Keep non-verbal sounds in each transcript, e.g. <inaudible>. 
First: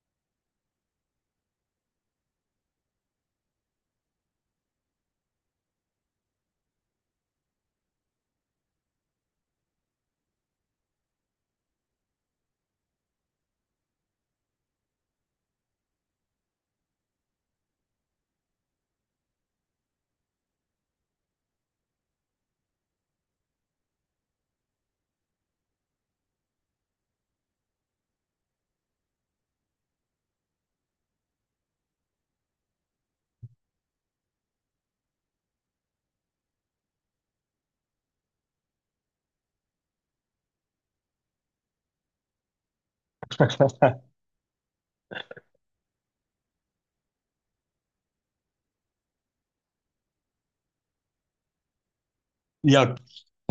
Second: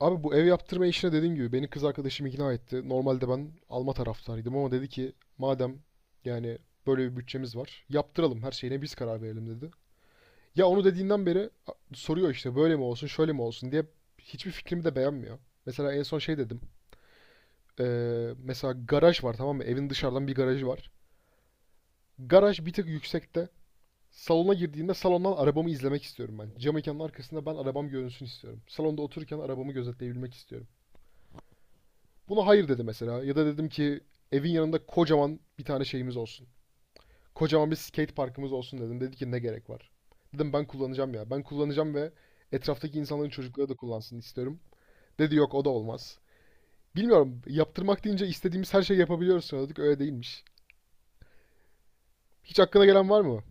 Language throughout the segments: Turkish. Abi bu ev yaptırma işine dediğim gibi beni kız arkadaşım ikna etti. Normalde ben alma taraftarıydım ama dedi ki madem yani böyle bir bütçemiz var yaptıralım her şeyine biz karar verelim dedi. Ya onu dediğinden beri soruyor işte böyle mi olsun şöyle mi olsun diye hiçbir fikrimi de beğenmiyor. Mesela en son şey dedim. Mesela garaj var, tamam mı? Evin dışarıdan bir garajı var. Garaj bir tık yüksekte. Salona girdiğinde salondan arabamı izlemek istiyorum ben. Cam mekanın arkasında ben arabam görünsün istiyorum. Salonda otururken arabamı gözetleyebilmek istiyorum. Buna hayır dedi mesela. Ya da dedim ki evin yanında kocaman bir tane şeyimiz olsun. Kocaman bir skate parkımız olsun dedim. Dedi ki ne gerek var? Dedim ben kullanacağım ya. Ben kullanacağım ve etraftaki insanların çocukları da kullansın istiyorum. Dedi yok o da olmaz. Bilmiyorum, yaptırmak deyince istediğimiz her şeyi yapabiliyoruz sanıyorduk. Öyle değilmiş. Hiç aklına Ya gelen var mı?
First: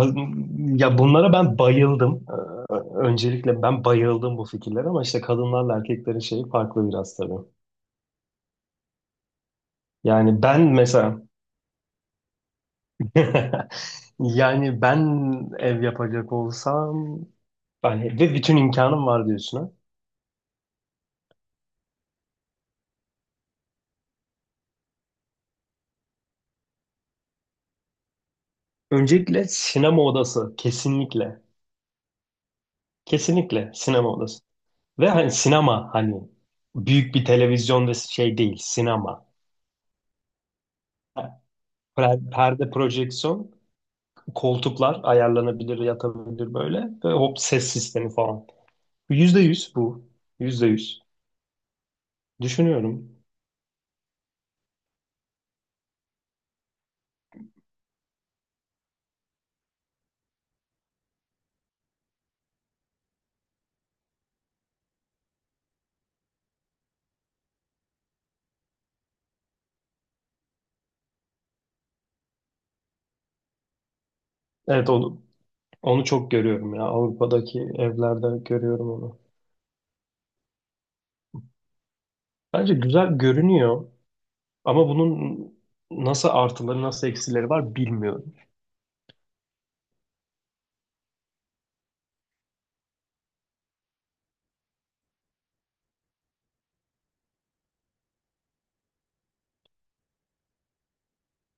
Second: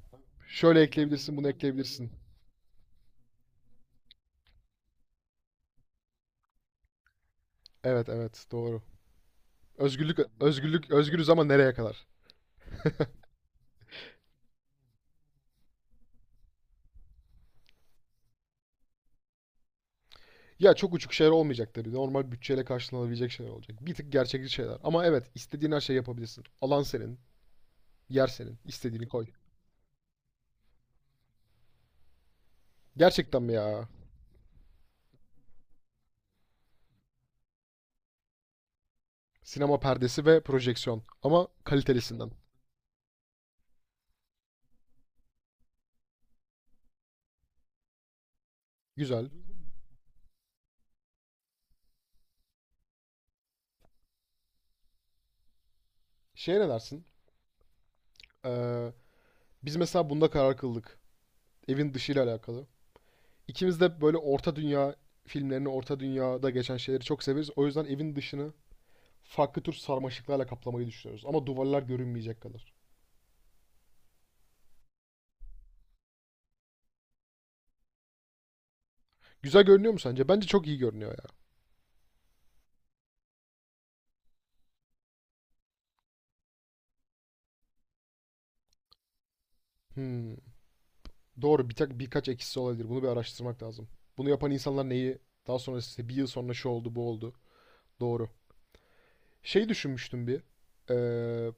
Şöyle ya bunlara ekleyebilirsin, bunu ben ekleyebilirsin. bayıldım. Öncelikle ben bayıldım bu fikirlere ama işte kadınlarla erkeklerin şeyi farklı biraz tabii. Evet, evet, doğru. Özgürlük, Yani ben özgürlük, mesela özgürüz ama nereye kadar? <laughs> yani ben ev yapacak olsam yani ve bütün imkanım var diyorsun ha. Ya çok uçuk şeyler olmayacak tabii. Normal bütçeyle karşılanabilecek şeyler olacak. Bir tık gerçekçi şeyler. Ama evet, istediğin her şeyi yapabilirsin. Alan senin, yer senin. İstediğini koy. Öncelikle sinema odası kesinlikle. Gerçekten mi Kesinlikle ya? sinema odası. Ve hani sinema hani büyük bir televizyon ve şey değil sinema. Sinema perdesi ve projeksiyon. Ama kalitelisinden. Perde projeksiyon, koltuklar ayarlanabilir, yatabilir böyle. Ve hop ses sistemi falan. Güzel. Yüzde yüz bu. Yüzde yüz. Düşünüyorum. Şeye ne dersin? Ee, Biz mesela bunda karar kıldık. Evin dışıyla alakalı. İkimiz de böyle orta dünya filmlerini, orta dünyada geçen şeyleri çok severiz. O yüzden evin dışını farklı tür sarmaşıklarla kaplamayı düşünüyoruz. Ama duvarlar görünmeyecek kadar. Evet onu, onu çok görüyorum ya. Avrupa'daki evlerde görüyorum onu. Güzel görünüyor mu sence? Bence çok iyi görünüyor ya. Bence güzel görünüyor ama bunun nasıl artıları nasıl eksileri var bilmiyorum. Hmm. Doğru, bir tak birkaç eksisi olabilir. Bunu bir araştırmak lazım. Bunu yapan insanlar neyi daha sonra işte bir yıl sonra şu oldu bu oldu. Doğru. Şey düşünmüştüm bir. Ee,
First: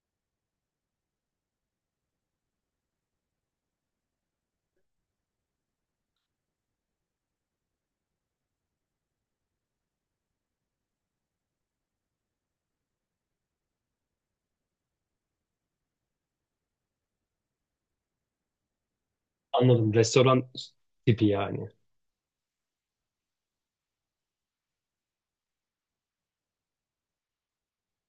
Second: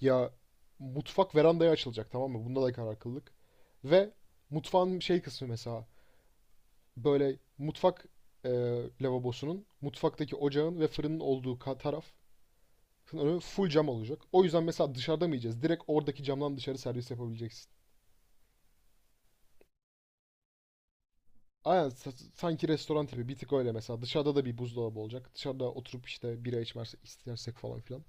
Ya mutfak verandaya açılacak, tamam mı? Bunda da karar kıldık. Ve mutfağın şey kısmı mesela böyle mutfak e, lavabosunun, mutfaktaki ocağın ve fırının olduğu taraf full cam olacak. O yüzden mesela dışarıda mı yiyeceğiz? Direkt oradaki camdan dışarı servis yapabileceksin. Anladım. Restoran tipi yani. Aynen, sanki restoran tipi bir tık öyle mesela. Dışarıda da bir buzdolabı olacak. Dışarıda oturup işte bira içmez istersek falan filan.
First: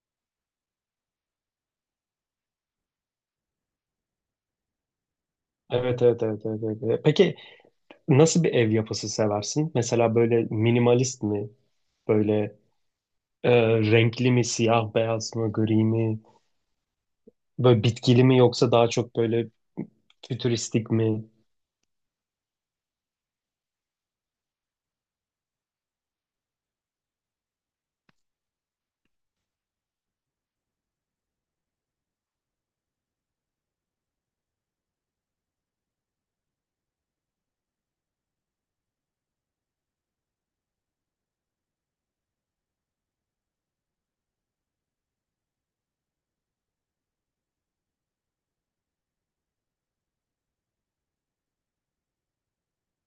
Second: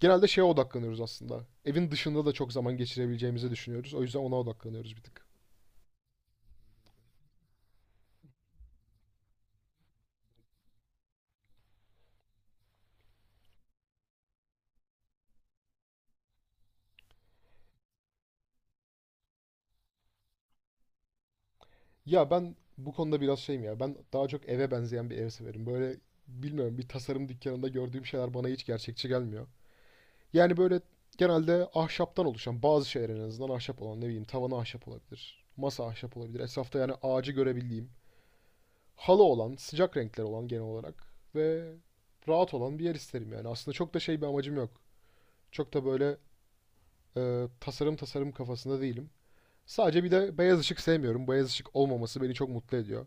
Genelde şeye odaklanıyoruz aslında. Evin dışında da çok zaman geçirebileceğimizi düşünüyoruz. O yüzden ona odaklanıyoruz bir tık. Evet, evet, evet, evet, evet, evet. Peki nasıl bir ev yapısı seversin? Mesela böyle minimalist mi? Böyle e, renkli mi, siyah beyaz mı, gri mi? Böyle bitkili mi yoksa daha çok böyle fütüristik mi? Ya ben bu konuda biraz şeyim ya. Ben daha çok eve benzeyen bir ev severim. Böyle bilmiyorum, bir tasarım dükkanında gördüğüm şeyler bana hiç gerçekçi gelmiyor. Yani böyle genelde ahşaptan oluşan bazı şeyler, en azından ahşap olan, ne bileyim tavanı ahşap olabilir. Masa ahşap olabilir. Etrafta yani ağacı görebildiğim, halı olan, sıcak renkler olan genel olarak ve rahat olan bir yer isterim yani. Aslında çok da şey bir amacım yok. Çok da böyle tasarım tasarım kafasında değilim. Sadece bir de beyaz ışık sevmiyorum. Beyaz ışık olmaması beni çok mutlu ediyor.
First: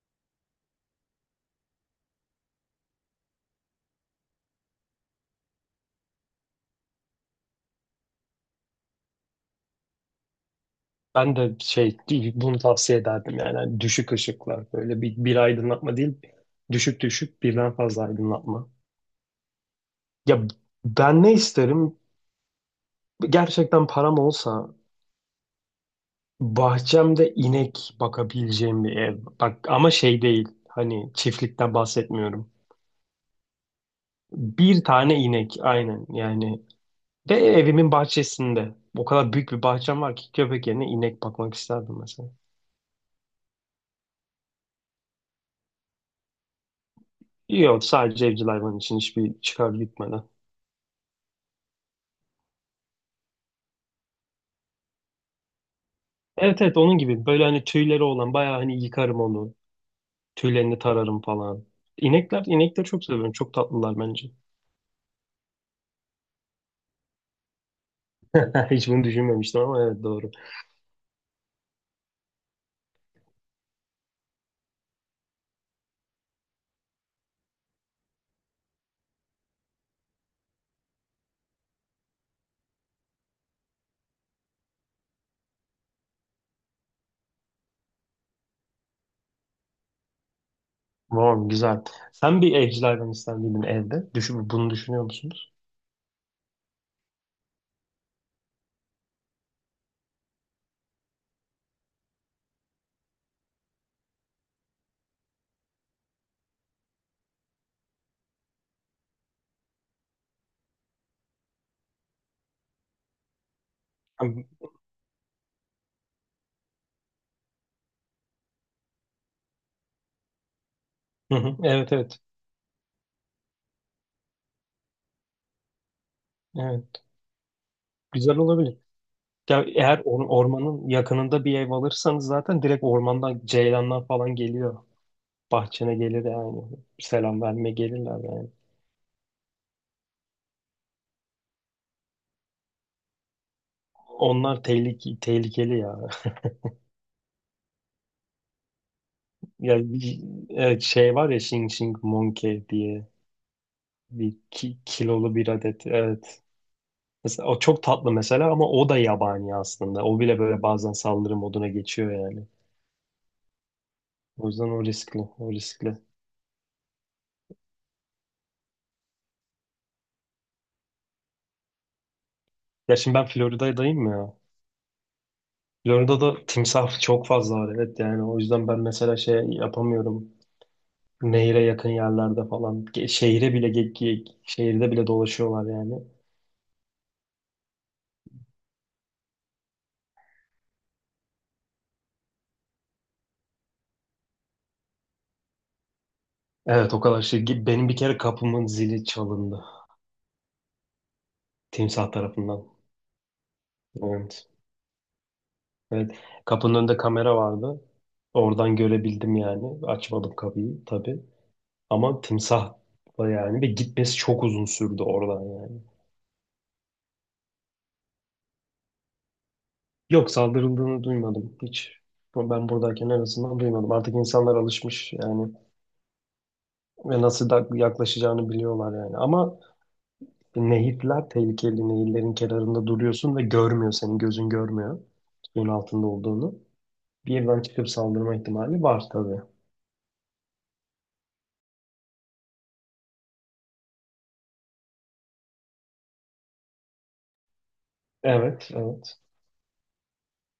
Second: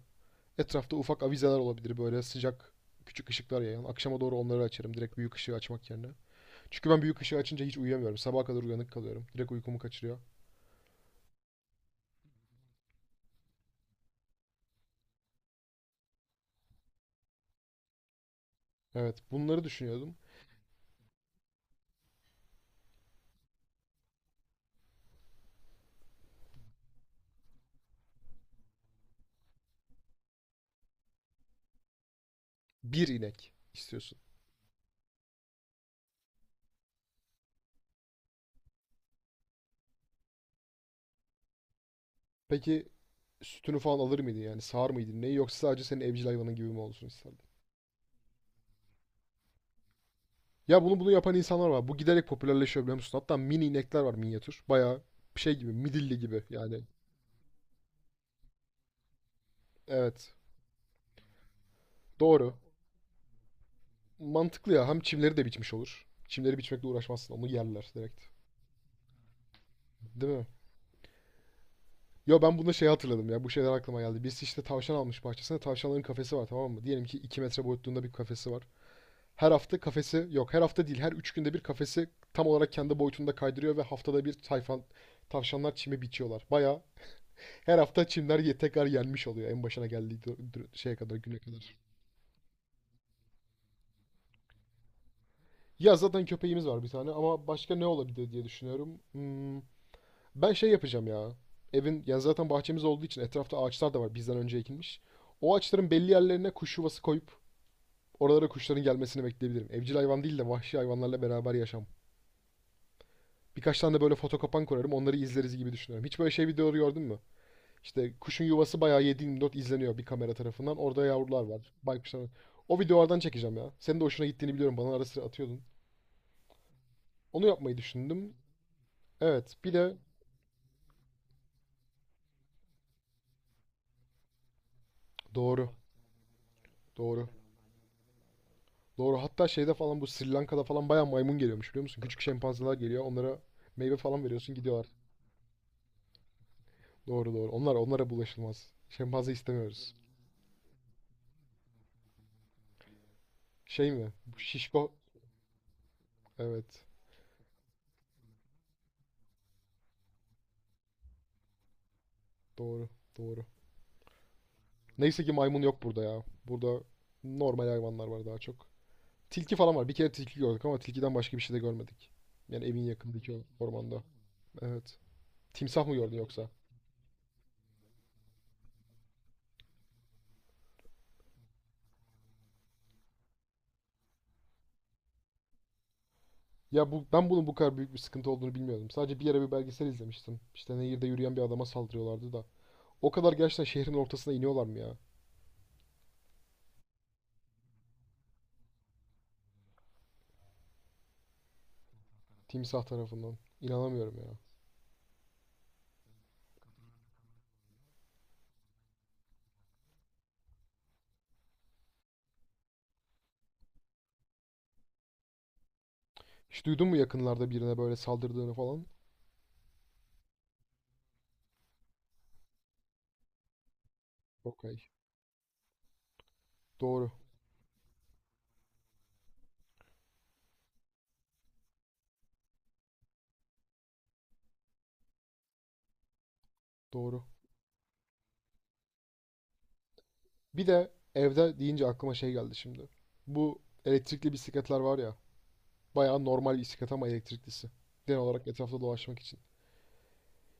Etrafta ufak avizeler olabilir, böyle sıcak küçük ışıklar yayan. Akşama doğru onları açarım direkt büyük ışığı açmak yerine. Çünkü ben büyük ışığı açınca hiç uyuyamıyorum. Sabaha kadar uyanık kalıyorum. Direkt uykumu kaçırıyor. Ben de şey bunu tavsiye ederdim yani. Hani düşük ışıklar, böyle bir aydınlatma değil, düşük düşük birden fazla aydınlatma. Evet, bunları düşünüyordum. Ya ben ne isterim? Gerçekten param olsa bahçemde inek bakabileceğim bir ev. Bak ama şey değil, hani çiftlikten bahsetmiyorum. Bir inek istiyorsun. Bir tane inek aynen yani, ve evimin bahçesinde. O kadar büyük bir bahçem var ki köpek yerine inek bakmak isterdim mesela. Peki sütünü falan alır mıydı yani, sağar mıydı neyi, yoksa sadece senin evcil hayvanın gibi mi olsun isterdin? Yok, sadece evcil hayvan için, hiçbir çıkar gitmeden. Ya bunu yapan insanlar var. Bu giderek popülerleşiyor, biliyor musun? Hatta mini inekler var, minyatür. Bayağı şey gibi, midilli gibi Evet evet, yani. onun gibi, böyle hani tüyleri olan, bayağı hani yıkarım onu. Evet, Tüylerini tararım falan. İnekler, doğru. inekleri çok seviyorum. Çok tatlılar bence. Mantıklı ya, hem çimleri de biçmiş olur. Çimleri biçmekle uğraşmazsın, onu yerler direkt. <laughs> Hiç bunu düşünmemiştim ama evet Değil doğru. mi? Yo ben bunda şey hatırladım ya, bu şeyler aklıma geldi. Biz işte tavşan almış, bahçesinde tavşanların kafesi var, tamam mı? Diyelim ki 2 metre boyutluğunda bir kafesi var. Her hafta kafesi, yok her hafta değil, her 3 günde bir kafesi tam olarak kendi boyutunda kaydırıyor ve haftada bir tayfan tavşanlar çimi biçiyorlar. Baya her hafta çimler tekrar yenmiş oluyor en başına geldiği şeye kadar, güne Tamam, kadar. güzel. Sen bir evcil hayvan ister miydin evde? Düşün, bunu düşünüyor musunuz? Ya zaten köpeğimiz var bir tane ama başka ne olabilir diye düşünüyorum. Ben şey yapacağım ya. Evin, yani zaten bahçemiz olduğu için etrafta ağaçlar da var bizden önce ekilmiş. O ağaçların belli yerlerine kuş yuvası koyup oralara kuşların gelmesini bekleyebilirim. Evcil hayvan değil de vahşi hayvanlarla beraber yaşam. Birkaç tane de böyle Hı fotokopan kurarım. Onları izleriz gibi düşünüyorum. Hiç böyle şey videoları gördün mü? İşte kuşun yuvası bayağı 7/24 izleniyor bir kamera tarafından. Orada yavrular hı. var. Evet evet. Baykuşlar. O videolardan çekeceğim ya. Senin de hoşuna gittiğini biliyorum. Bana ara sıra atıyordun. Evet. Onu yapmayı düşündüm. Güzel olabilir. Evet. Ya Bir de eğer ormanın yakınında bir ev alırsanız zaten direkt ormandan ceylanlar falan geliyor. doğru. Bahçene gelir yani. Doğru. Selam verme gelirler yani. Doğru. Hatta şeyde falan, bu Sri Lanka'da falan bayağı maymun geliyormuş, biliyor musun? Küçük şempanzeler geliyor. Onlara meyve falan veriyorsun, Onlar gidiyorlar. Tehlikeli ya. <laughs> Doğru, doğru. Onlar, onlara bulaşılmaz. Şempanze Ya istemiyoruz. bir- evet, şey var ya, Xing Xing Monkey diye Şey mi? bir Bu şişko. kilolu bir adet. Evet. Evet. Mesela o çok tatlı mesela ama o da yabani aslında. O bile böyle bazen saldırı moduna geçiyor yani. Doğru. Doğru. O yüzden Neyse ki o maymun yok riskli. burada ya. Burada normal hayvanlar var daha çok. Tilki falan var. Bir kere tilki gördük ama tilkiden başka bir şey de görmedik. Yani evin Ya şimdi ben yakındaki ormanda. Florida'dayım ya. Evet. Timsah mı gördün Florida'da yoksa? timsah çok fazla var, evet, yani o yüzden ben mesela şey yapamıyorum. Nehire yakın yerlerde falan, şehire bile şehirde bile dolaşıyorlar yani. Ya ben bunun bu kadar büyük bir sıkıntı olduğunu bilmiyordum. Sadece bir yere bir belgesel izlemiştim. İşte nehirde yürüyen bir adama saldırıyorlardı da. O kadar gerçekten şehrin ortasına iniyorlar mı ya? Evet, o kadar şey. Benim bir kere kapımın zili çalındı. Timsah tarafından. Timsah tarafından. İnanamıyorum ya. Evet. Evet. Kapının önünde kamera vardı. Oradan görebildim yani. Açmadım kapıyı tabii. Ama timsah da yani, ve gitmesi çok uzun sürdü oradan yani. Hiç duydun mu yakınlarda birine böyle saldırdığını falan? Yok, saldırıldığını duymadım hiç. Ben buradayken en azından duymadım. Artık insanlar Okey. alışmış yani. Doğru. Ve nasıl da yaklaşacağını biliyorlar yani. Ama nehirler tehlikeli. Nehirlerin kenarında duruyorsun ve görmüyor. Senin gözün görmüyor suyun altında olduğunu. Doğru. Birden çıkıp saldırma ihtimali var tabii. Bir de evde deyince aklıma şey geldi şimdi. Bu elektrikli bisikletler var ya. Bayağı normal bisiklet ama elektriklisi. Genel olarak Evet, etrafta evet. dolaşmak için.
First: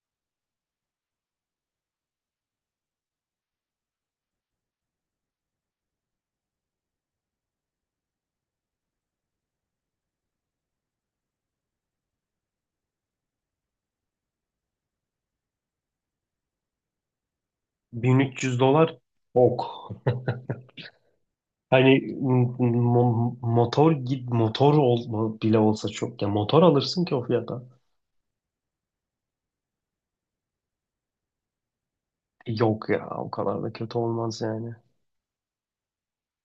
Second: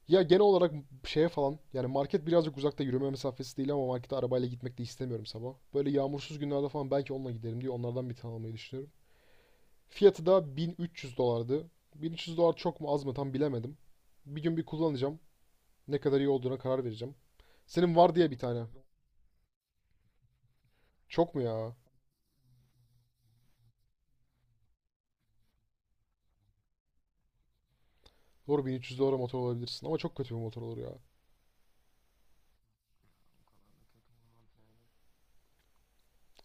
Ya genel olarak şeye falan, yani market birazcık uzakta, yürüme mesafesi değil ama markete arabayla gitmek de istemiyorum sabah. Böyle yağmursuz günlerde falan belki onunla giderim diye onlardan bir tane almayı düşünüyorum. Fiyatı da 1300 dolardı. 1300 dolar çok mu az mı tam bilemedim. Bir gün bir kullanacağım. Ne kadar iyi olduğuna karar vereceğim. Senin var diye bir 1.300 tane. dolar, ok. Çok mu ya? Hani motor bile olsa çok ya, motor alırsın ki o fiyata. Doğru, 1300 dolara motor olabilirsin ama çok kötü bir motor olur ya. Yok ya, o kadar da kötü olmaz yani.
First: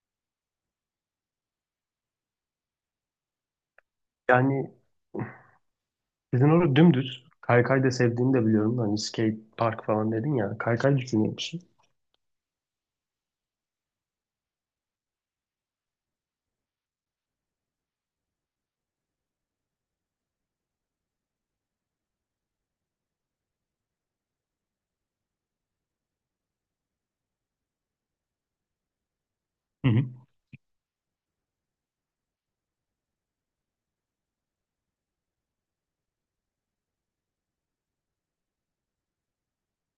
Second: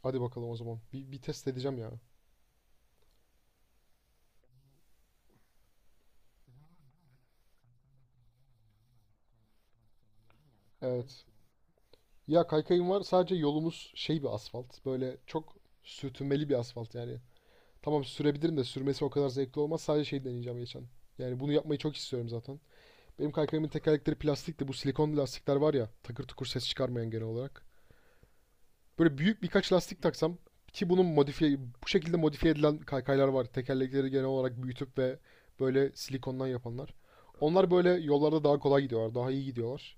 Hadi bakalım o zaman. Bir test edeceğim ya. Yani sizin orada dümdüz kaykay da sevdiğini de biliyorum. Hani skate park falan dedin ya. Kaykay Evet. düşünüyor musun? Ya kaykayım var. Sadece yolumuz şey bir asfalt. Böyle çok sürtünmeli bir asfalt yani. Tamam sürebilirim de sürmesi o kadar zevkli olmaz. Sadece şey deneyeceğim geçen. Yani bunu yapmayı çok istiyorum zaten. Benim kaykayımın tekerlekleri plastik de bu silikon lastikler var ya. Takır tukur ses çıkarmayan genel olarak. Böyle büyük birkaç Hı lastik hı. taksam, ki bunun modifiye, bu şekilde modifiye edilen kaykaylar var. Tekerlekleri genel olarak büyütüp ve böyle silikondan yapanlar. Onlar böyle yollarda daha kolay gidiyorlar, daha iyi gidiyorlar.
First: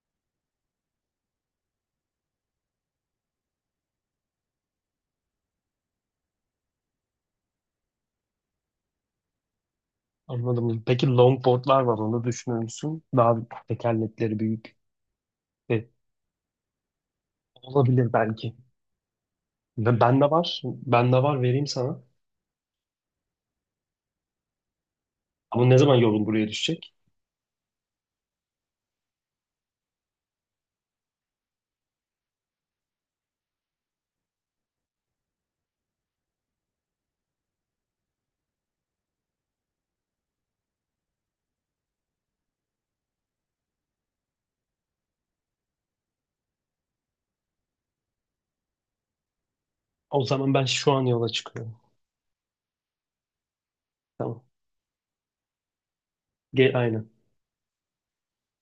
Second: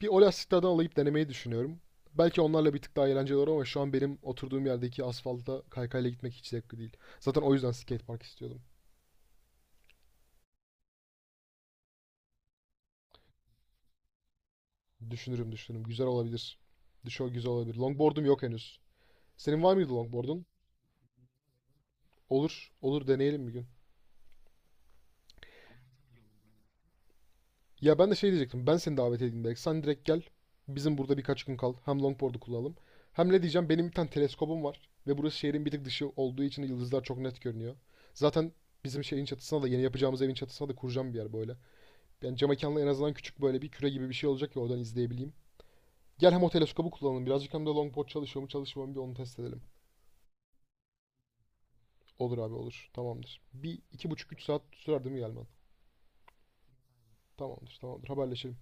Bir o lastiklerden alayıp denemeyi düşünüyorum. Belki onlarla bir tık daha eğlenceli olur ama şu an benim oturduğum yerdeki asfalta kaykayla gitmek hiç zevkli değil. Zaten o yüzden skatepark istiyordum. Anladım. Peki longboardlar var, onu düşünür müsün? Daha tekerlekleri büyük. Düşünürüm, düşünürüm. E, Güzel olabilir. Düşo güzel olabilir. olabilir Longboard'um yok belki. henüz. Senin var Ve mıydı bende longboard'un? var. Bende var, vereyim sana. Olur. Olur, deneyelim bir gün. Ama ne zaman yolun buraya düşecek? Ya ben de şey diyecektim. Ben seni davet edeyim belki. Sen direkt gel. Bizim burada birkaç gün kal. Hem longboard'u kullanalım. Hem ne diyeceğim? Benim bir tane teleskobum var. Ve burası şehrin bir tık dışı olduğu için yıldızlar çok net görünüyor. Zaten bizim şeyin çatısına da, yeni yapacağımız evin çatısına da kuracağım bir yer böyle. Yani cam mekanla, en azından küçük böyle bir küre gibi bir şey olacak ki oradan izleyebileyim. Gel, hem o teleskobu kullanalım birazcık hem de longboard çalışıyor mu çalışmıyor mu bir onu test edelim. O zaman ben şu an yola çıkıyorum. Olur abi, olur. Tamamdır. Bir iki buçuk üç Tamam. saat sürer değil mi gelmen? Gel, aynen. Tamamdır, tamamdır, haberleşelim.